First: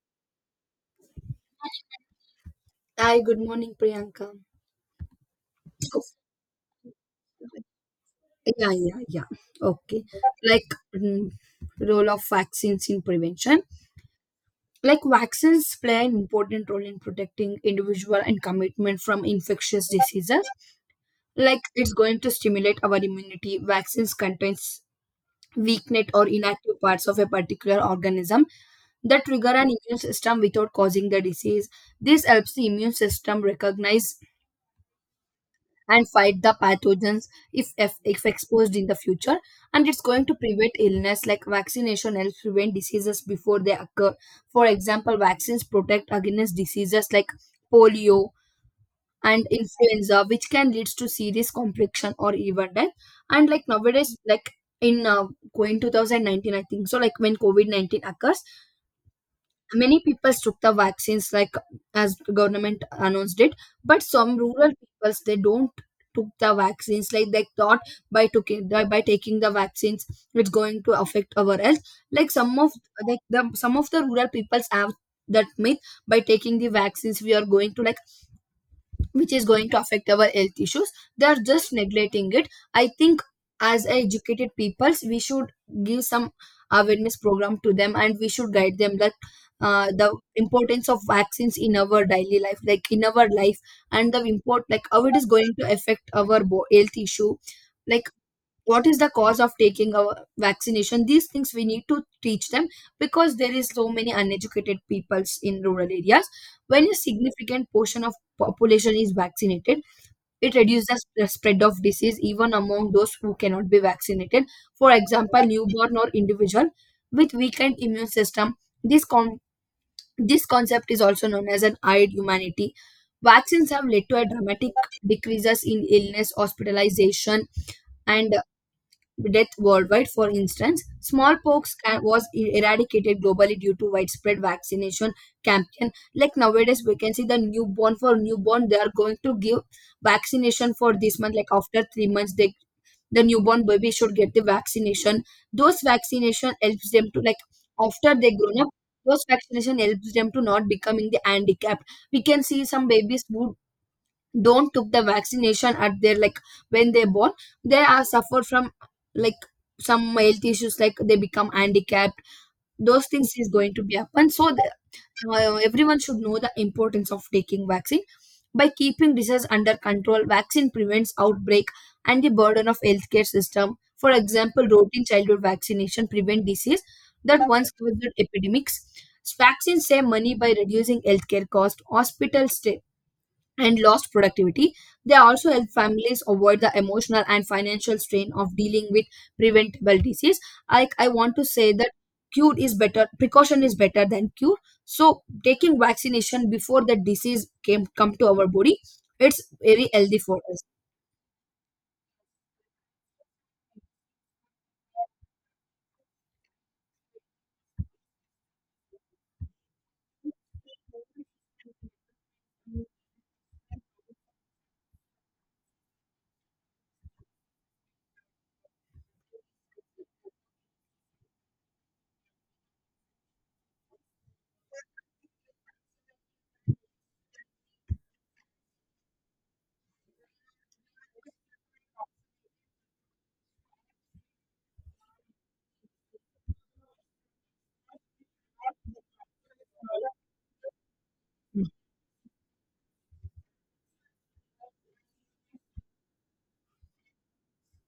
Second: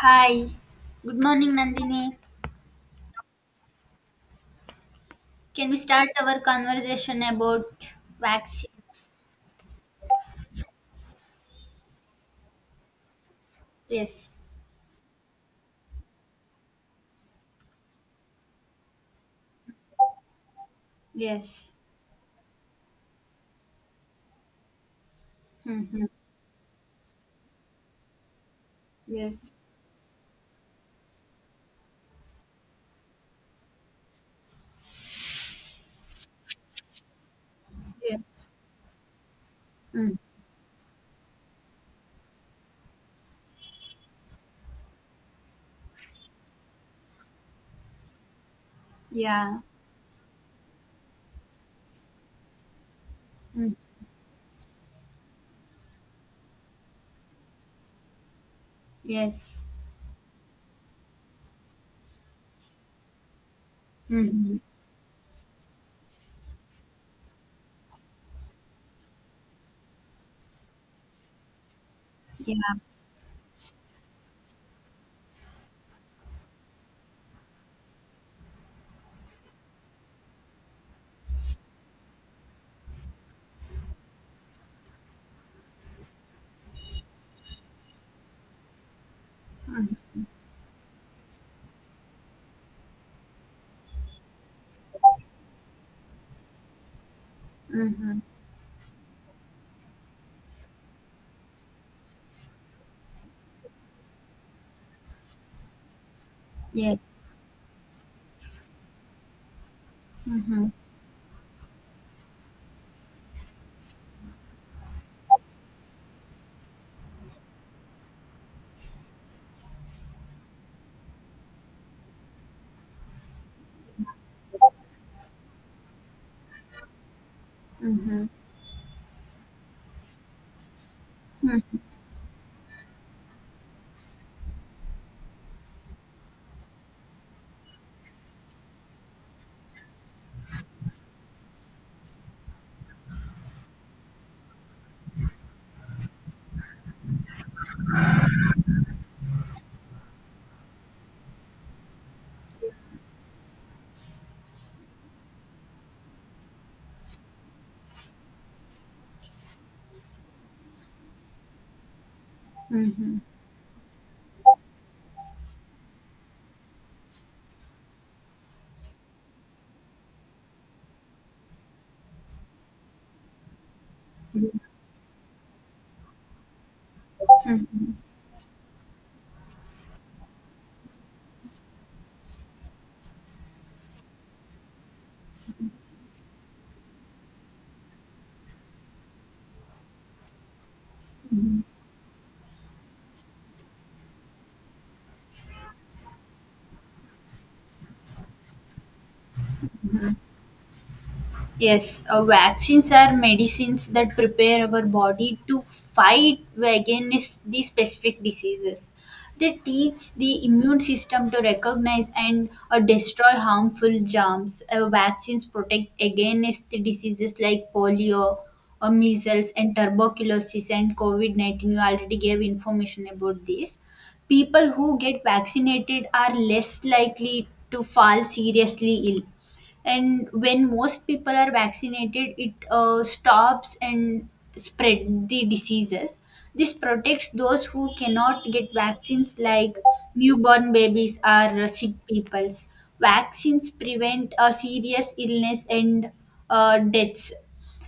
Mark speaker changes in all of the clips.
Speaker 1: Hi, good morning, Nandini.
Speaker 2: Hi, good morning, Priyanka.
Speaker 1: Can we
Speaker 2: Oh,
Speaker 1: start our conversation about
Speaker 2: yeah, yeah,
Speaker 1: vaccines?
Speaker 2: yeah. Okay. Like, mm, role of vaccines in prevention.
Speaker 1: Yes,
Speaker 2: Like, vaccines play an important role in protecting individual and commitment from infectious diseases. Like,
Speaker 1: yes,
Speaker 2: it's going to stimulate our immunity. Vaccines contains
Speaker 1: mm-hmm.
Speaker 2: weakened or inactive parts of a particular organism that trigger
Speaker 1: Yes,
Speaker 2: an immune system without causing the disease. This helps the immune system recognize and fight the pathogens if
Speaker 1: yes,
Speaker 2: exposed in the future, and it's
Speaker 1: mm.
Speaker 2: going to prevent illness. Like, vaccination helps prevent diseases before they occur. For example, vaccines protect against diseases like polio and
Speaker 1: Yeah,
Speaker 2: influenza, which can lead to serious complication or even death. And like
Speaker 1: mm.
Speaker 2: nowadays, like in going 2019, I think so, like when COVID-19 occurs,
Speaker 1: Yes,
Speaker 2: many people took the vaccines, like as government announced it. But some
Speaker 1: mm-hmm.
Speaker 2: rural peoples, they don't took the vaccines, like they thought by taking by taking the vaccines it's going to affect our health, like some of,
Speaker 1: Yeah,
Speaker 2: like the some of the rural peoples have that myth. By taking the vaccines we are going to, like, which is going to affect our health issues. They are just neglecting it. I think as educated peoples we should give some awareness program to them, and we should guide them that
Speaker 1: mm.
Speaker 2: the importance of vaccines in our daily life, like in our life, and the import, like how it is going to affect our health issue, like
Speaker 1: Mm-hmm.
Speaker 2: what is the cause of taking a vaccination. These things we need to teach them, because there is so many uneducated peoples in rural areas. When a
Speaker 1: Yes,
Speaker 2: significant portion of population is vaccinated, it
Speaker 1: mm-hmm.
Speaker 2: reduces the spread of disease even among those who cannot be vaccinated, for example newborn or individual with weakened immune system. This this concept is also known as an eyed humanity. Vaccines have led to a dramatic decreases in illness, hospitalization,
Speaker 1: Mm-hmm.
Speaker 2: and death worldwide. For instance, smallpox
Speaker 1: Mm-hmm.
Speaker 2: was eradicated globally due to widespread vaccination campaign. Like nowadays, we can see the newborn, for newborn, they are going to give vaccination for this month. Like after 3 months, the newborn baby should get the vaccination. Those vaccination helps them to, like, after they grown up. Those vaccination helps them to not becoming the handicapped. We can see some babies who don't took the vaccination at their, like, when they're born, they are suffer from, like, some health issues, like they become handicapped. Those things is going to be happen. So everyone should know the importance of taking vaccine. By keeping disease under control, vaccine prevents outbreak and the burden of healthcare system. For example, routine childhood vaccination prevent disease that once
Speaker 1: Mm-hmm.
Speaker 2: caused epidemics. Vaccines save money by reducing healthcare cost, hospital stay, and lost productivity. They also help families avoid the emotional and financial strain of dealing with preventable disease. Like, I want to
Speaker 1: Mm-hmm.
Speaker 2: say that cure is better, precaution is better than cure. So taking vaccination before the disease came come to our body, it's very healthy for us.
Speaker 1: Yes, vaccines are medicines that prepare our body to fight against these specific diseases. They teach the immune system to recognize and destroy harmful germs. Vaccines protect against the diseases like polio, measles, and tuberculosis and COVID -19. You already gave information about this. People who get vaccinated are less likely to fall seriously ill, and when most people are vaccinated, it stops and spread the diseases. This protects those who cannot get vaccines like newborn babies or sick peoples. Vaccines prevent a serious illness and deaths.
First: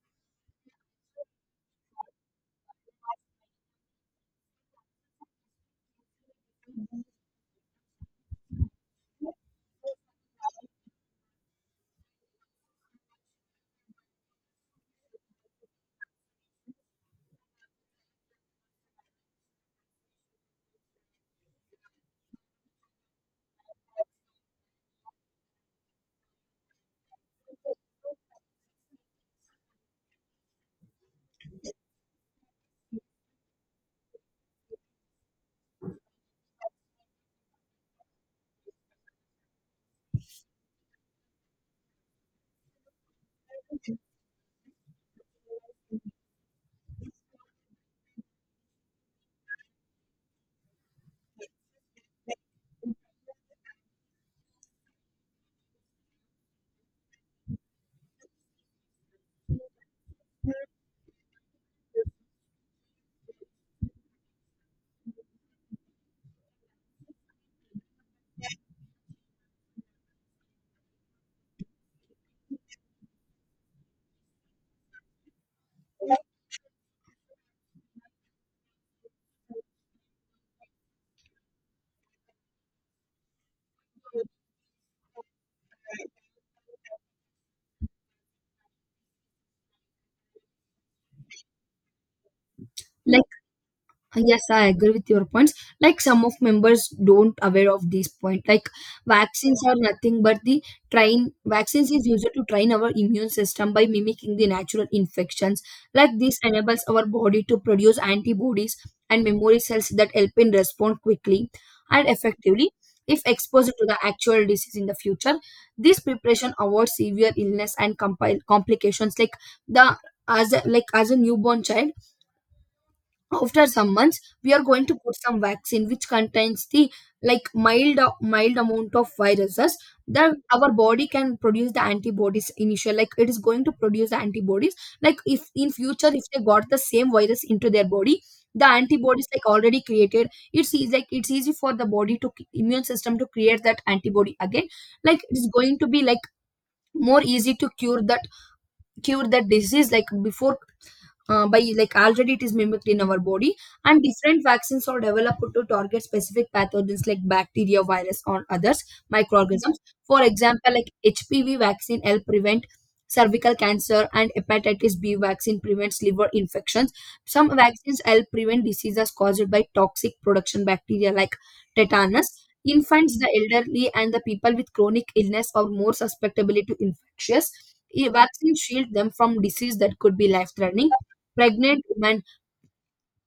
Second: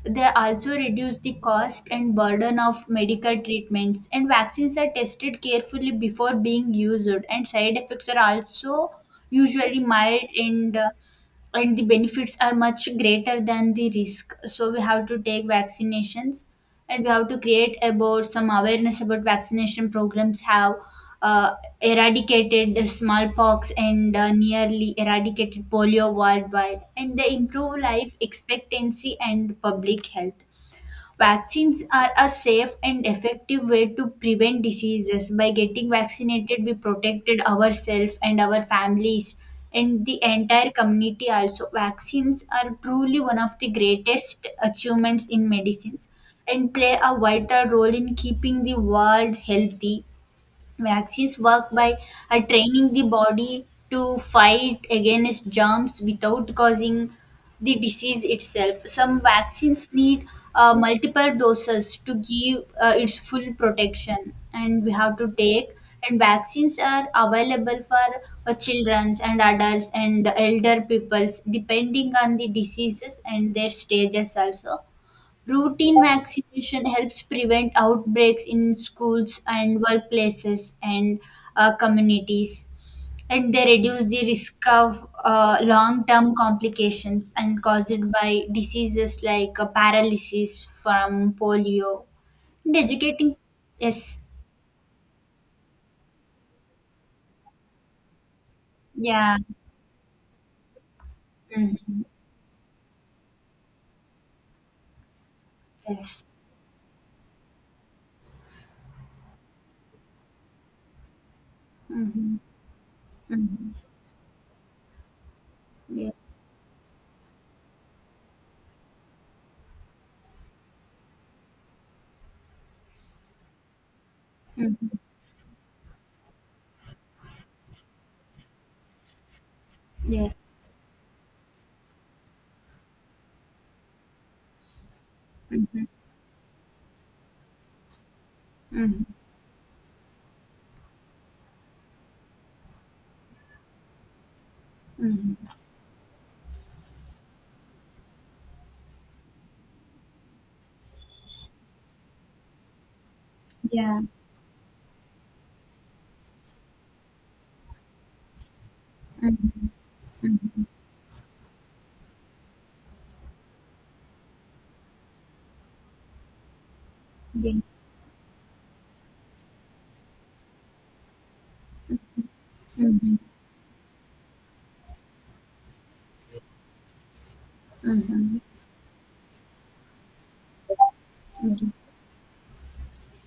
Speaker 1: They also reduce the cost and burden of medical treatments, and vaccines are tested carefully before being used, and side effects are also usually mild and the benefits are much greater than the risk, so we have to take vaccinations, and we have to create about some awareness about vaccination programs have uh, eradicated the smallpox and nearly eradicated polio worldwide, and they improve life expectancy and public health. Vaccines are a safe and effective way to prevent diseases. By getting vaccinated, we protected ourselves and our families and the entire community also. Vaccines are truly one of the greatest achievements in medicines and play a vital role in keeping the world healthy. Vaccines work by training the body to fight against germs without causing the disease itself. Some vaccines need multiple doses to give its full protection, and we have to take. And vaccines are available for childrens and adults and elder peoples, depending on the diseases and their stages also. Routine vaccination helps prevent outbreaks in schools and workplaces and communities, and they reduce the risk of long term complications and caused by diseases like paralysis from polio. And
Speaker 2: Like,
Speaker 1: educating, yes,
Speaker 2: Yes, I agree with your points. Like, some of members don't aware of this point. Like,
Speaker 1: yeah,
Speaker 2: vaccines are nothing but the train. Vaccines
Speaker 1: hmm.
Speaker 2: is used to train our immune system by mimicking the natural infections. Like,
Speaker 1: Yes,
Speaker 2: this enables our body to produce antibodies and memory cells that help in respond quickly and
Speaker 1: hmm.
Speaker 2: effectively if
Speaker 1: Hmm.
Speaker 2: exposed to the actual disease in the future. This
Speaker 1: Yes,
Speaker 2: preparation avoids severe illness and complications, like the, as a, like as a newborn child, after some months we are going to
Speaker 1: hmm.
Speaker 2: put some vaccine which contains the, like, mild amount of viruses, that
Speaker 1: Yes,
Speaker 2: our body can produce the antibodies initial, like it is going to produce the antibodies. Like if in
Speaker 1: hmm.
Speaker 2: future, if they got the same virus into their body, the
Speaker 1: Hmm.
Speaker 2: antibodies, like, already created, it's easy, like it's easy for the body to immune system to create that antibody again, like
Speaker 1: Hmm.
Speaker 2: it's going to be, like, more easy to cure that disease like before, by, like, already it is mimicked in our body.
Speaker 1: Yeah.
Speaker 2: And different vaccines are developed to target specific pathogens like bacteria, virus, or others
Speaker 1: Hmm.
Speaker 2: microorganisms. For
Speaker 1: Mhm.
Speaker 2: example, like, hpv vaccine help prevent cervical cancer, and hepatitis b vaccine prevents liver infections. Some
Speaker 1: Yes.
Speaker 2: vaccines help prevent diseases caused by toxic production bacteria like tetanus. Infants,
Speaker 1: Mhm.
Speaker 2: the elderly, and the people with chronic illness are more susceptible to infectious.
Speaker 1: Mhm.
Speaker 2: Vaccines shield them from disease that could be life threatening.
Speaker 1: Mhm.
Speaker 2: Pregnant women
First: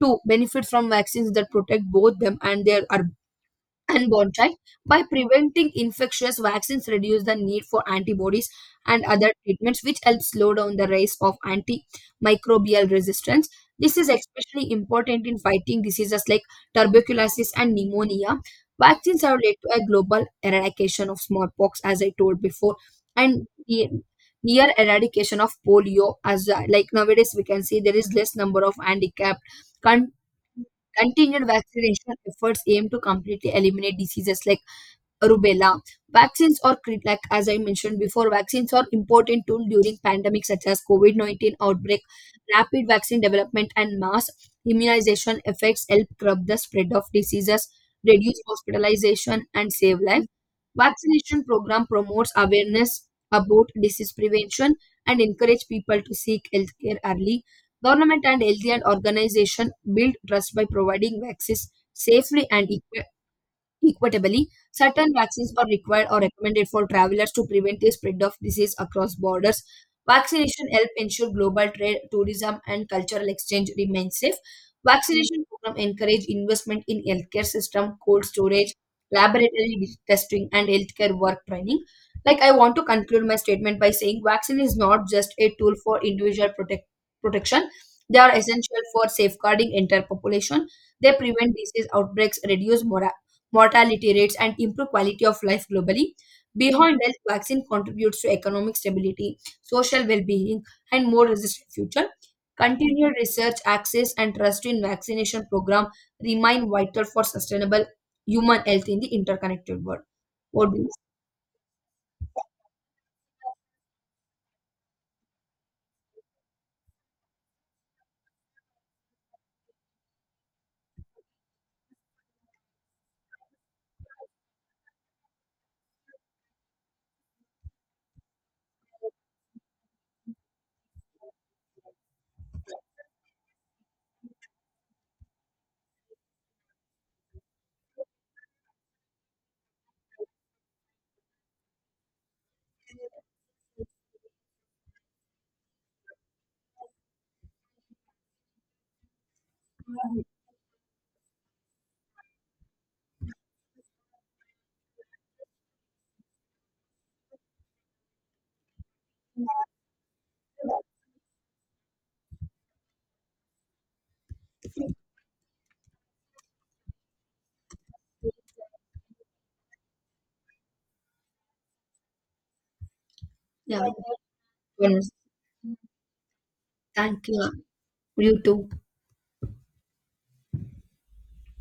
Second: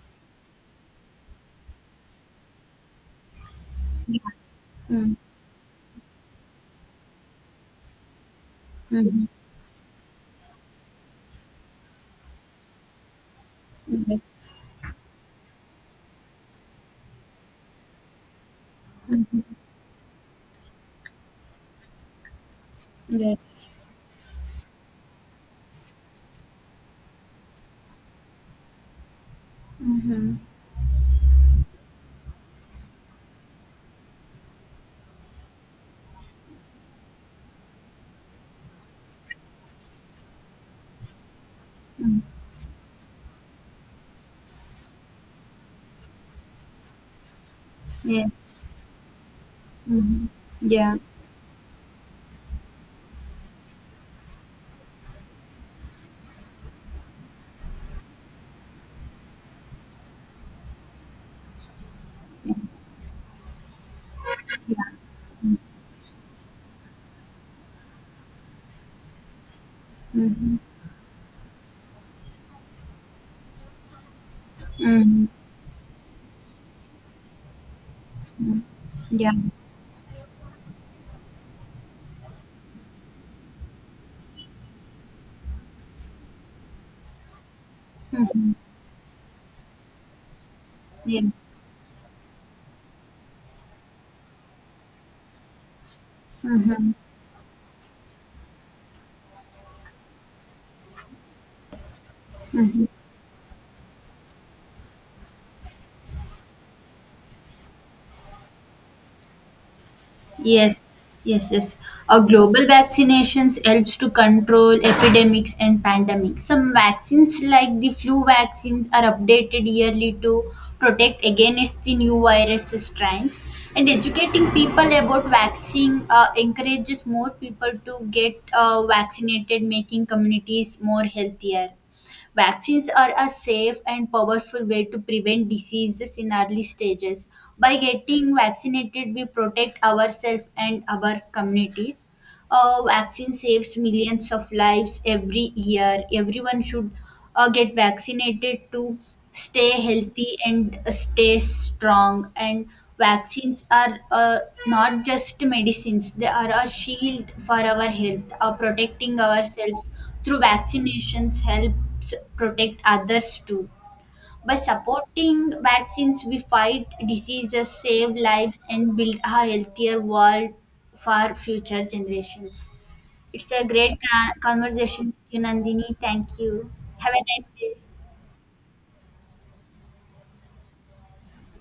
Speaker 2: too benefit from vaccines that protect both them and their
Speaker 1: Yeah.
Speaker 2: unborn child. By preventing infectious, vaccines reduce the need for antibodies and
Speaker 1: Mhm.
Speaker 2: other treatments, which helps slow down the rise of antimicrobial resistance. This is
Speaker 1: Yes.
Speaker 2: especially important in fighting diseases like tuberculosis and pneumonia. Vaccines have led to a global eradication of smallpox, as I told before, and
Speaker 1: Yes.
Speaker 2: the near eradication of polio. As like nowadays, we can see there is less number of handicapped countries.
Speaker 1: Mhm.
Speaker 2: Continued vaccination efforts aim to completely eliminate diseases like rubella. Vaccines like, as I mentioned before, vaccines are important tool during pandemic such as COVID 19 outbreak.
Speaker 1: Mm.
Speaker 2: Rapid vaccine development and mass immunization effects help curb the spread of diseases, reduce
Speaker 1: Yes.
Speaker 2: hospitalization, and save lives.
Speaker 1: Mhm. Yeah.
Speaker 2: Vaccination program promotes awareness about disease prevention and encourage people to seek healthcare early. Government and healthy and organization build trust by providing vaccines safely and equitably. Certain vaccines are required or recommended for travelers to prevent the spread of disease across borders.
Speaker 1: Mhm.
Speaker 2: Vaccination help ensure global trade, tourism, and cultural exchange remain safe.
Speaker 1: Mhm.
Speaker 2: Vaccination program encourage investment in healthcare system, cold
Speaker 1: Mm.
Speaker 2: storage,
Speaker 1: Yeah.
Speaker 2: laboratory testing, and healthcare work training. Like, I want to conclude my statement by saying, vaccine is not just a tool for individual protection. They are
Speaker 1: Mhm.
Speaker 2: essential for safeguarding entire population. They prevent
Speaker 1: Yes.
Speaker 2: disease outbreaks, reduce mortality rates, and improve quality of life globally.
Speaker 1: Mhm.
Speaker 2: Beyond health, vaccine contributes to economic stability, social well-being, and more resistant future.
Speaker 1: Mhm.
Speaker 2: Continued research, access, and trust in vaccination program remain vital for sustainable human health in the interconnected world. What do you
Speaker 1: Yes, yes, yes. A global vaccinations helps to control epidemics and pandemics. Some vaccines, like the flu vaccines, are updated yearly to protect against the new virus strains. And educating people about vaccine encourages more people to get vaccinated, making communities more healthier. Vaccines are a safe and powerful way to prevent diseases in early stages. By getting vaccinated, we protect ourselves and our communities. A vaccine saves millions of lives every year. Everyone should get vaccinated to stay
Speaker 2: say?
Speaker 1: healthy and stay strong. And vaccines are not just medicines, they are a shield for our health. Protecting ourselves through vaccinations helps protect others too. By supporting vaccines, we fight diseases, save lives, and build a healthier world for future generations. It's a
Speaker 2: Yeah.
Speaker 1: great conversation with you, Nandini. Thank you. Have a
Speaker 2: Thank
Speaker 1: nice
Speaker 2: you.
Speaker 1: day.
Speaker 2: You too.